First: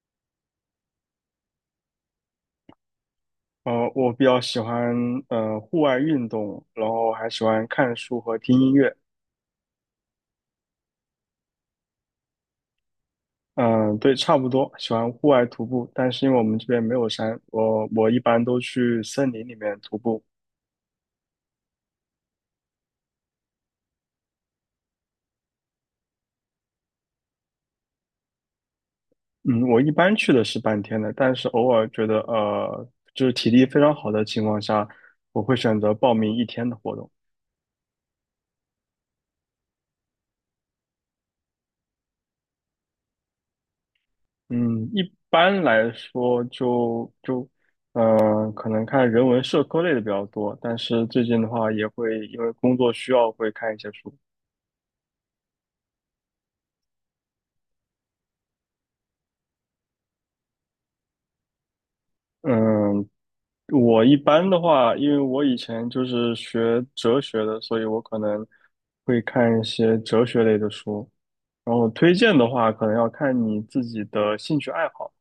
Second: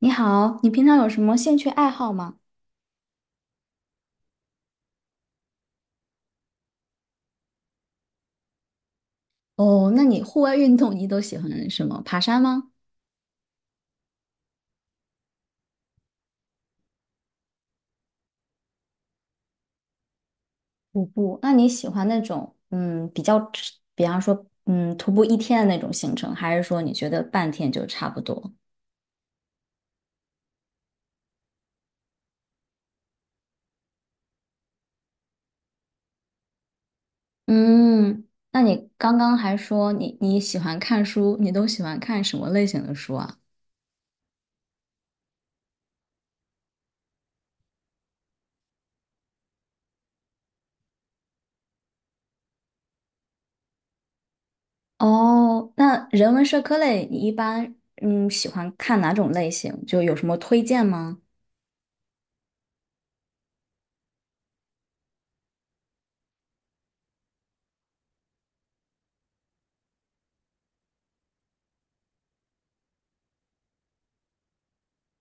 你好，你平常有什么兴趣爱好吗？我比较喜欢户外运动，然后还喜欢看书和听音乐。哦，那你户外运动你都喜欢什么？爬山吗？嗯，对，差不多，喜欢户外徒步，但是因为我们这边没有山，我一般都去森林里面徒步。徒步，那你喜欢那种比较吃比方说徒步一天的那种行程，还是说你觉得半天就差不多？嗯，我一般去的是半天的，但是偶尔觉得就是体力非常好的情况下，我会选择报名一天的活动。嗯，那你刚刚还说你喜欢看书，你都喜欢看什么类型的书啊？嗯，一般来说嗯，可能看人文社科类的比较多，但是最近的话也会因为工作需要会看一些书。哦，那人文社科类你一般嗯喜欢看哪种类型？就有什么推荐吗？嗯，我一般的话，因为我以前就是学哲学的，所以我可能会看一些哲学类的书。然后推荐的话，可能要看你自己的兴趣爱好，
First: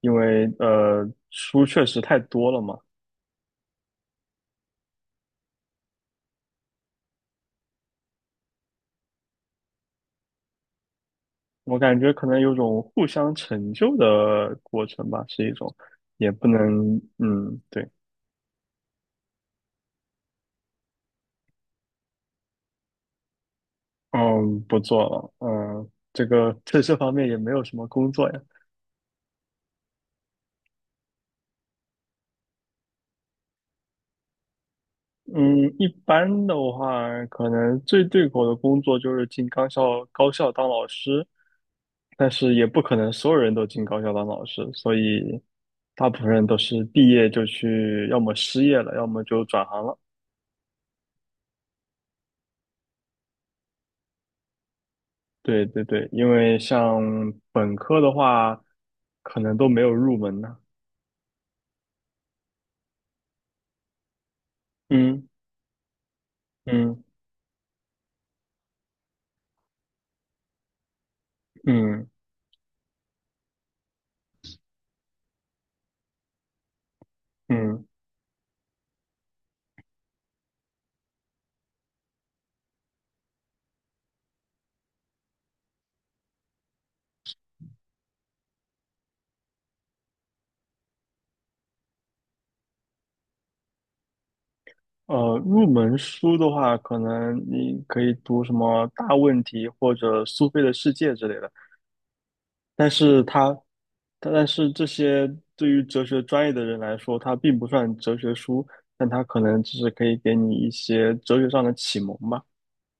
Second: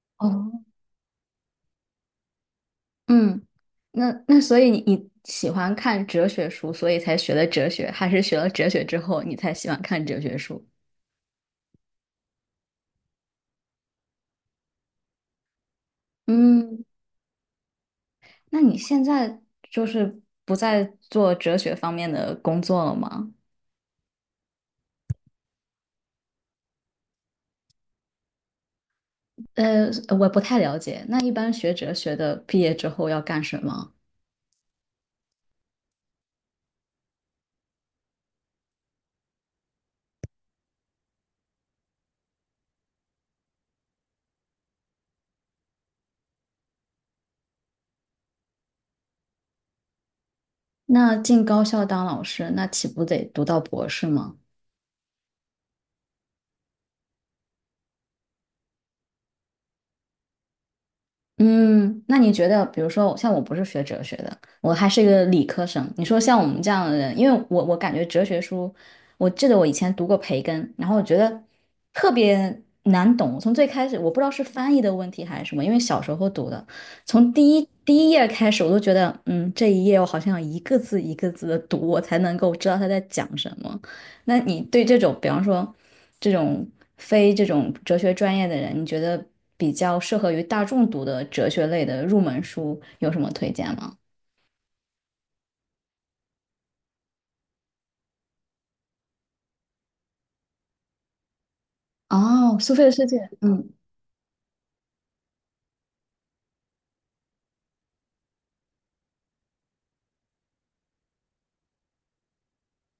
因为哦。书确实太多了嘛。嗯，那所以你喜欢看哲学书，所以才学的哲学，还是学了哲学之后你才喜欢看哲学书？我感觉可能有种互相成就的过程吧，是一种，也不嗯，能，嗯，对。那你现在就是不再做哲学方面的工作了吗？嗯，不做了，嗯，这个在这方面也没有什么工作呀。呃，我不太了解。那一般学哲学的毕业之后要干什么？嗯，一般的话，可能最对口的工作就是进高校当老师，但是也不可能所有人都进高校当老师，所以大部分人都是毕业就去，要么失业了，要么就转行了。那进高校当老师，那岂不得读到博士吗？对对对，因为像本科的话，可能都没有入门呢。嗯，那你觉得，比如说，像我不是学哲学的，我还是一个嗯理科生。你说像我们这样的嗯人，因为我感觉哲学书，我记得我以前读过培根，然后我觉得嗯特别难懂。从最开始，我不知道是翻译的问题还是什么，因为小时候读的，从第一嗯。第一页开始，我都觉得，嗯，这一页我好像要一个字一个字的读，我才能够知道他在讲什么。那你对这种，比方说这种非这种哲学专业的人，你觉得比较适合于大众读的哲学类的入门书有什么推荐吗？入门书的话，可能你可以读什么《大问题》或者《苏菲的世界》之类的，哦，苏菲的但世界，是它，嗯。但是这些对于哲学专业的人来说，它并不算哲学书，但它可能只是可以给你一些哲学上的启蒙吧。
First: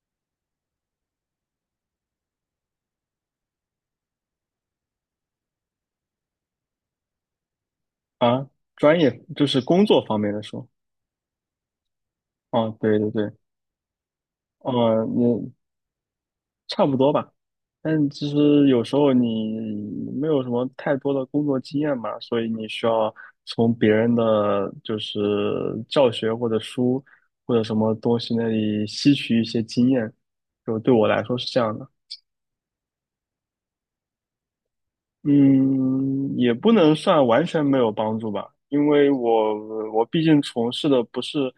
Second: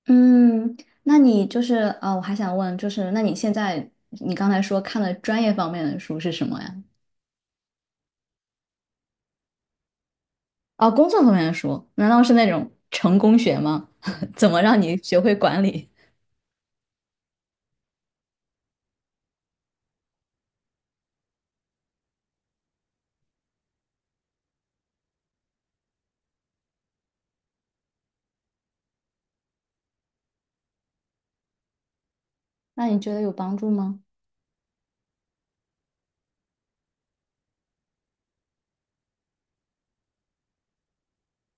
嗯，那你就是我还想问，就是那你现在你刚才说看的专业方面的书是什么呀？啊，专业就是工作方面的书。哦，工作方面的书，难道是那种哦，对对成对。功学吗？怎么让你哦，学会管理？差不多吧。但其实有时候你没有什么太多的工作经验嘛，所以你需要从别人的就是教学或者书或者什么东西那里吸取一些经验。就对我来说是这样的。那你觉得有帮助吗？嗯，也不能算完全没有帮助吧，因为我毕竟从事的不是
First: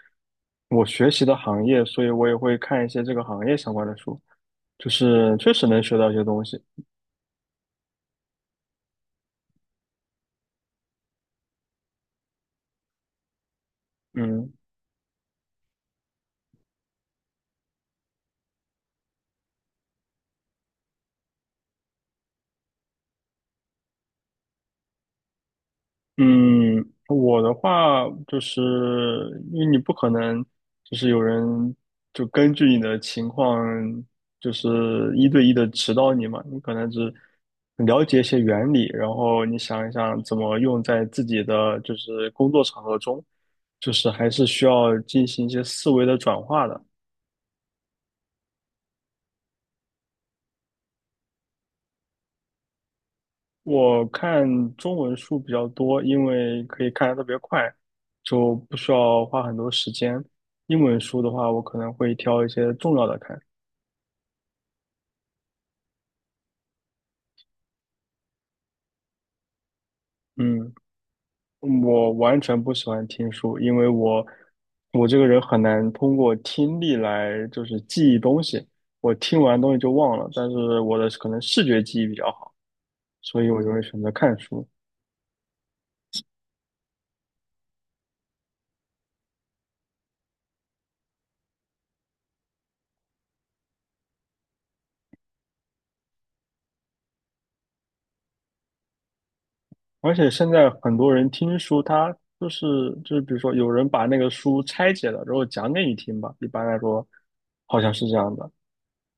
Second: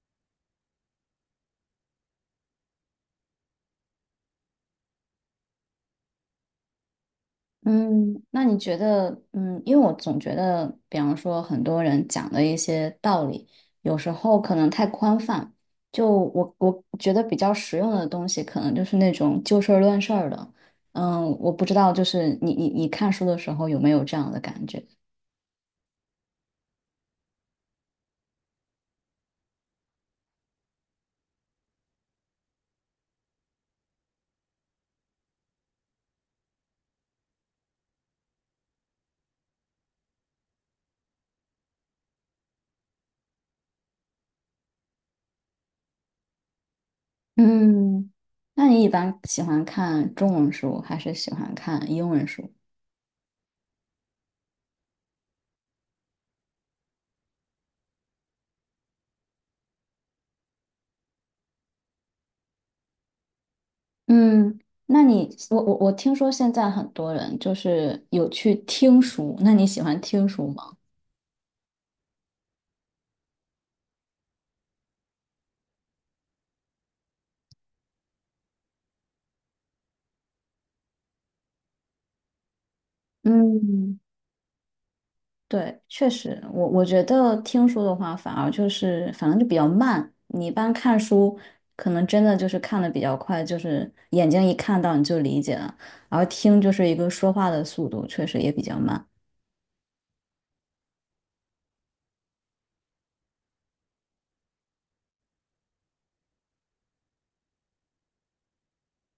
我学习的行业，所以我也会看一些这个行业相关的书，就是确实能学到一些东西。嗯，那你觉得，嗯，因为我总觉得，比方说很多人讲的一些道理，有时候嗯。可能太宽泛。就我觉得比较实用的东西，可能就是那种就事儿论事儿的。嗯，我不知道，就是你看书的时候有没有这样的感觉？嗯，我的话就是因为你不可能，就是有人就根据你的情况，就是一对一的指导你嘛，你可能只了解一些原理，然后你想一想怎么用在自己的就是工作场合中，就是还是需要进行一些思维的转化的。嗯 那你一般喜欢看中文书，还是喜欢看英文书？我看中文书比较多，因为可以看的特别快，就不需要花很多时间。英文书的话，我可能会挑一些重要的看。嗯，那你我听说现在很多人就是有去听书，那你喜欢听书嗯，吗？嗯我完全不喜欢听书，因为我这个人很难通过听力来就是记忆东西。我听完东西就忘了，但是我的可能视觉记忆比较好，所以我就会嗯，选择看书。对，确实，我觉得听书的话，反而就是反正就比较慢。你一般看书，可能真的就是看的比较快，就是眼睛一看到你就理解了，而听就是一个说话的速度，确实也比较慢。而且现在很多人听书，他就是就是，比如说有人把那个书拆解了，然后讲给你听吧。一般来说，好像是这样的。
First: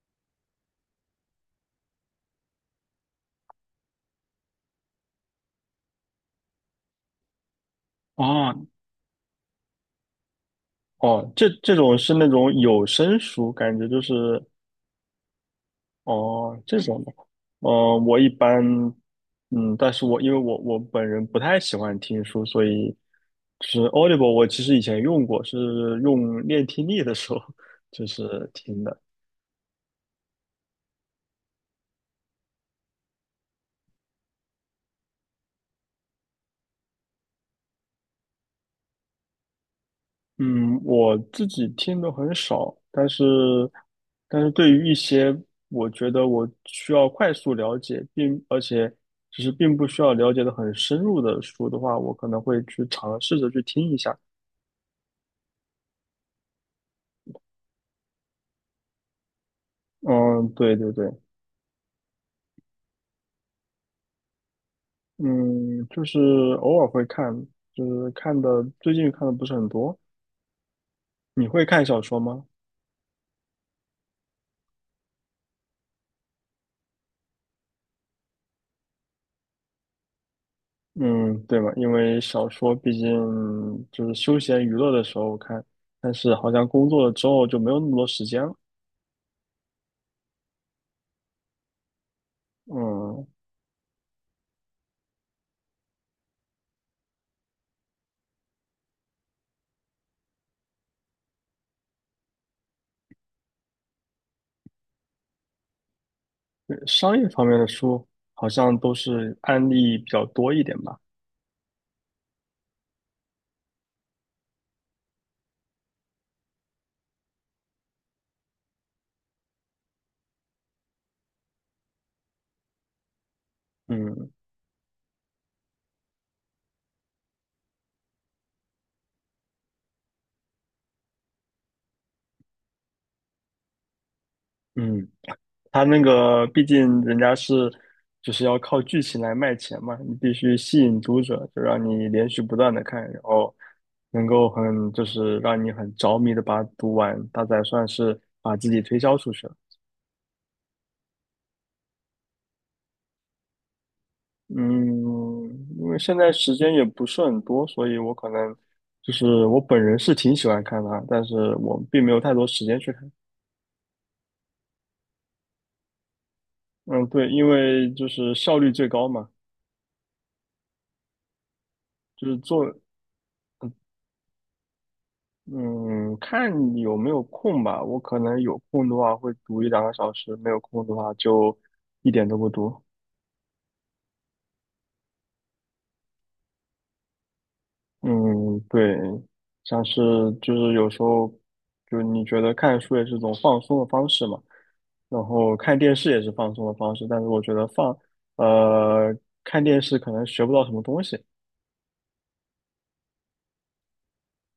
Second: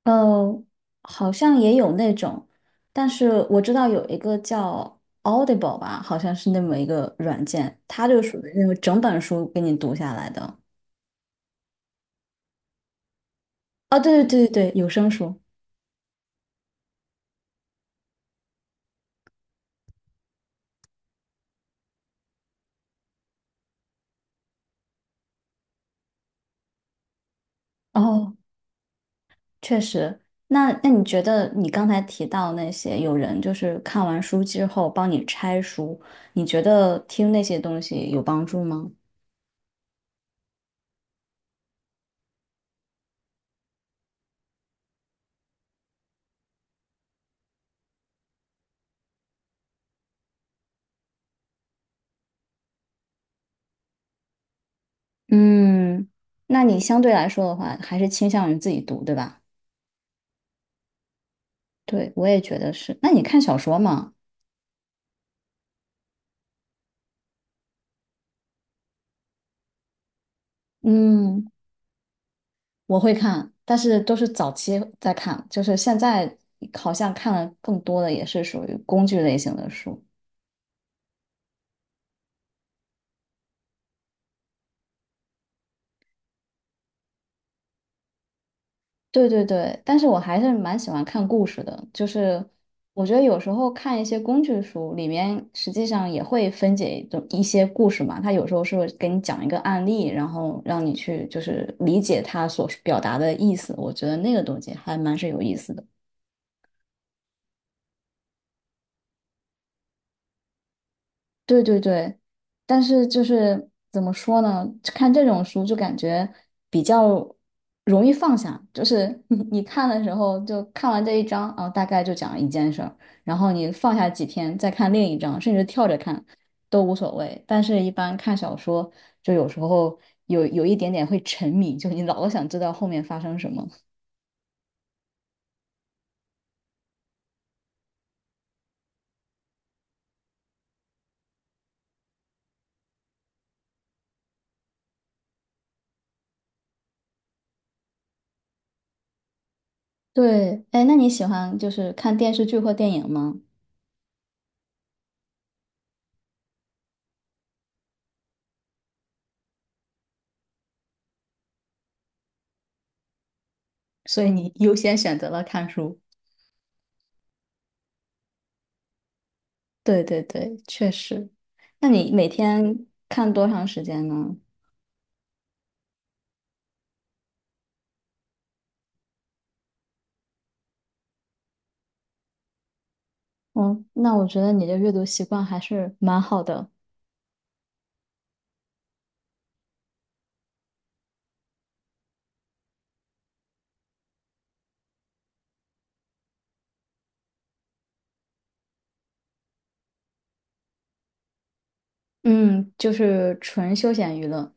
呃，好像也有那种，但是我知道有一个叫 Audible 吧，好像是那么一个软件，它就属于那哦种整本书给你读下来的。哦，这种是那种有声书，感觉啊，就对是对对对对，有声书。哦这种的。哦，我一般嗯，但是我因为我本人不太喜欢听书，所以就是 Audible，我其实以前用过，是用练听力的时候 就哦。是听的。确实，那你觉得你刚才提到那些有人就是看完书之后帮你拆书，你觉得听那些东西有帮助吗？嗯，我自己听的很少，但是对于一些我觉得我需要快速了解，并而且只是并不需要了解的很深入的书的话，我可能会去尝试着去听一下。嗯，那你相对来说的话，还是倾向于自己读，对吧？嗯，对对对。对，我也觉得是。那你看小说吗？嗯，就是偶尔会看，就是最近看的不是很多。你嗯，会看小说吗？我会看，但是都是早期在看，就是现在好像看的更多的也是属于工具类型的书。嗯，对吧？因为小说毕竟就是休闲娱乐的时候看，但是好像工作了之后就没有那么多时间了。对对对，但是我还是蛮喜欢看故事的，就是我觉得嗯，有时候看一些工具书，里面实际上也会分解一种一些故事嘛，它有时候是会给你讲一个案例，然后让你去就是理解它所表达的意思，我觉得那个东西还蛮是有意思的。商业方面的书好像都是案例比较多一点吧。对对对，但是就是怎么说呢？看这种书就感觉比较容易放下，就是你看的时候就看完这一章啊，大概就讲一件事儿，然后你放下几嗯天再看另一章，甚至跳着看都无所谓。但是，一般看小说就有时候有一点点会沉迷，就你老想知道后面发生什么。嗯，他那个毕竟人家是就是要靠剧情来卖钱嘛，你必须吸引读者，就让你连续不断的看，然后能够很就是让你很着迷的把它读完，它才算是把自己推销出去了。对，哎，那你喜欢就是看电视剧或电影吗？嗯，因为现在时间也不是很多，所以我可能就是我本人是挺喜欢看它，但是我并没有太多时间去看。所以你优先选择了看书。嗯，对，因为就是效率最高嘛。对对对，确实。那你每就是做，天看多长时间呢？嗯，看你有没有空吧。我可能有空的话会读一两个小时，没有空的话就一点都不读。嗯，那我觉得你的阅读习惯还是蛮好的。嗯，对，像是就是有时候，就是你觉得看书也是一种放松的方式嘛，然后看电视也是放松的方式，但是我觉得呃，看电视可能学不到什么东西。嗯，就是纯休闲娱乐。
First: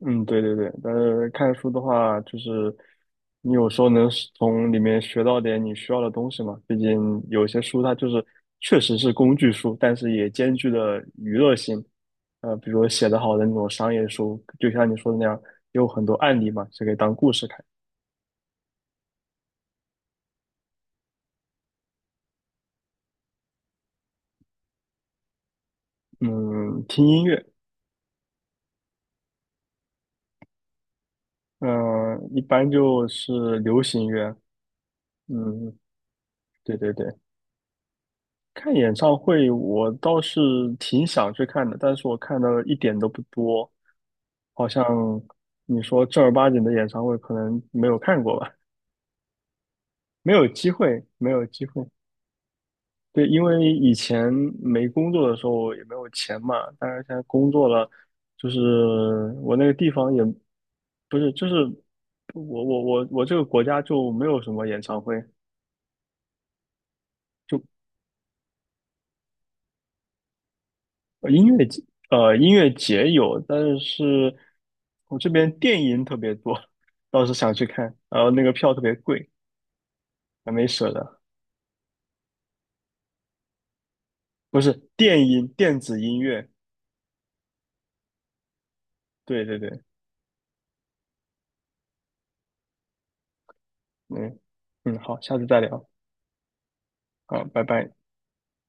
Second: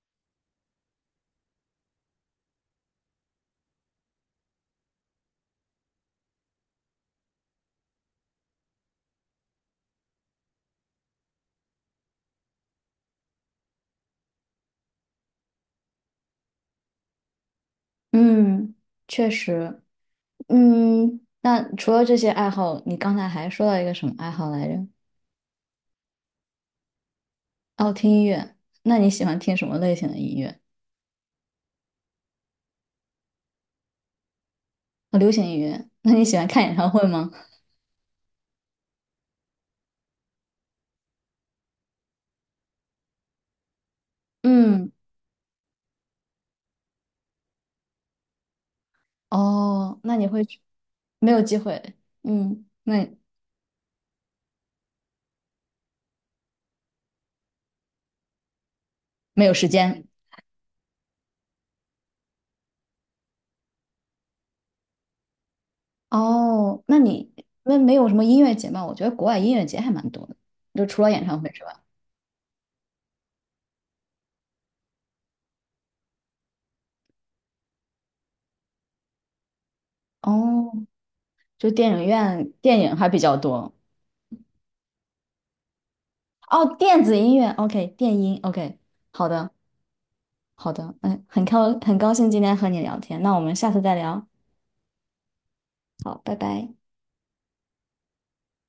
嗯，对对对，但是看书的话，就是你有时候能是从里面学到点你需要的东西嘛。毕竟有些书它就是确实是工具书，但是也兼具了娱乐性。比如说写得好的那种商业书，就像你说的那样，有很多案例嘛，是可以当故事看。嗯，确实。嗯，那除了这些爱好，你刚才还说到一个什么爱好来着？嗯，听音乐。哦，听音乐。那你喜欢听什么类型的音乐？嗯、一般就是流行乐。哦，流行音嗯，乐。那你喜欢看演对唱对会对。吗？看演唱会，我倒是挺想去看的，但是我看的一点都不多。好像嗯，你说正儿八经的演唱会可能没有看过吧，哦，那你没会有去？机会，没没有有机机会。会。嗯，那对，因为以前没工作的时候也没有钱嘛，但是现在工作了，就是没有我那时个地间。方也不是，就是我这个国家就没有什么演唱会。哦，那你就那没有什么音乐节吗？我觉得国外音乐节还蛮多的，就除了演呃唱音会之乐外。节音乐节有，但是我这边电音特别多，倒是想去看，然后那个票特别贵，还没哦，舍得。就电影院电影还比较多。不是电音，电子音乐。哦，电子音乐，OK，电音，OK，好对的，对对，好的，嗯，很高兴今天和你聊天，那我们下次再聊。嗯嗯，好，下次再聊，好，拜拜。好，拜拜。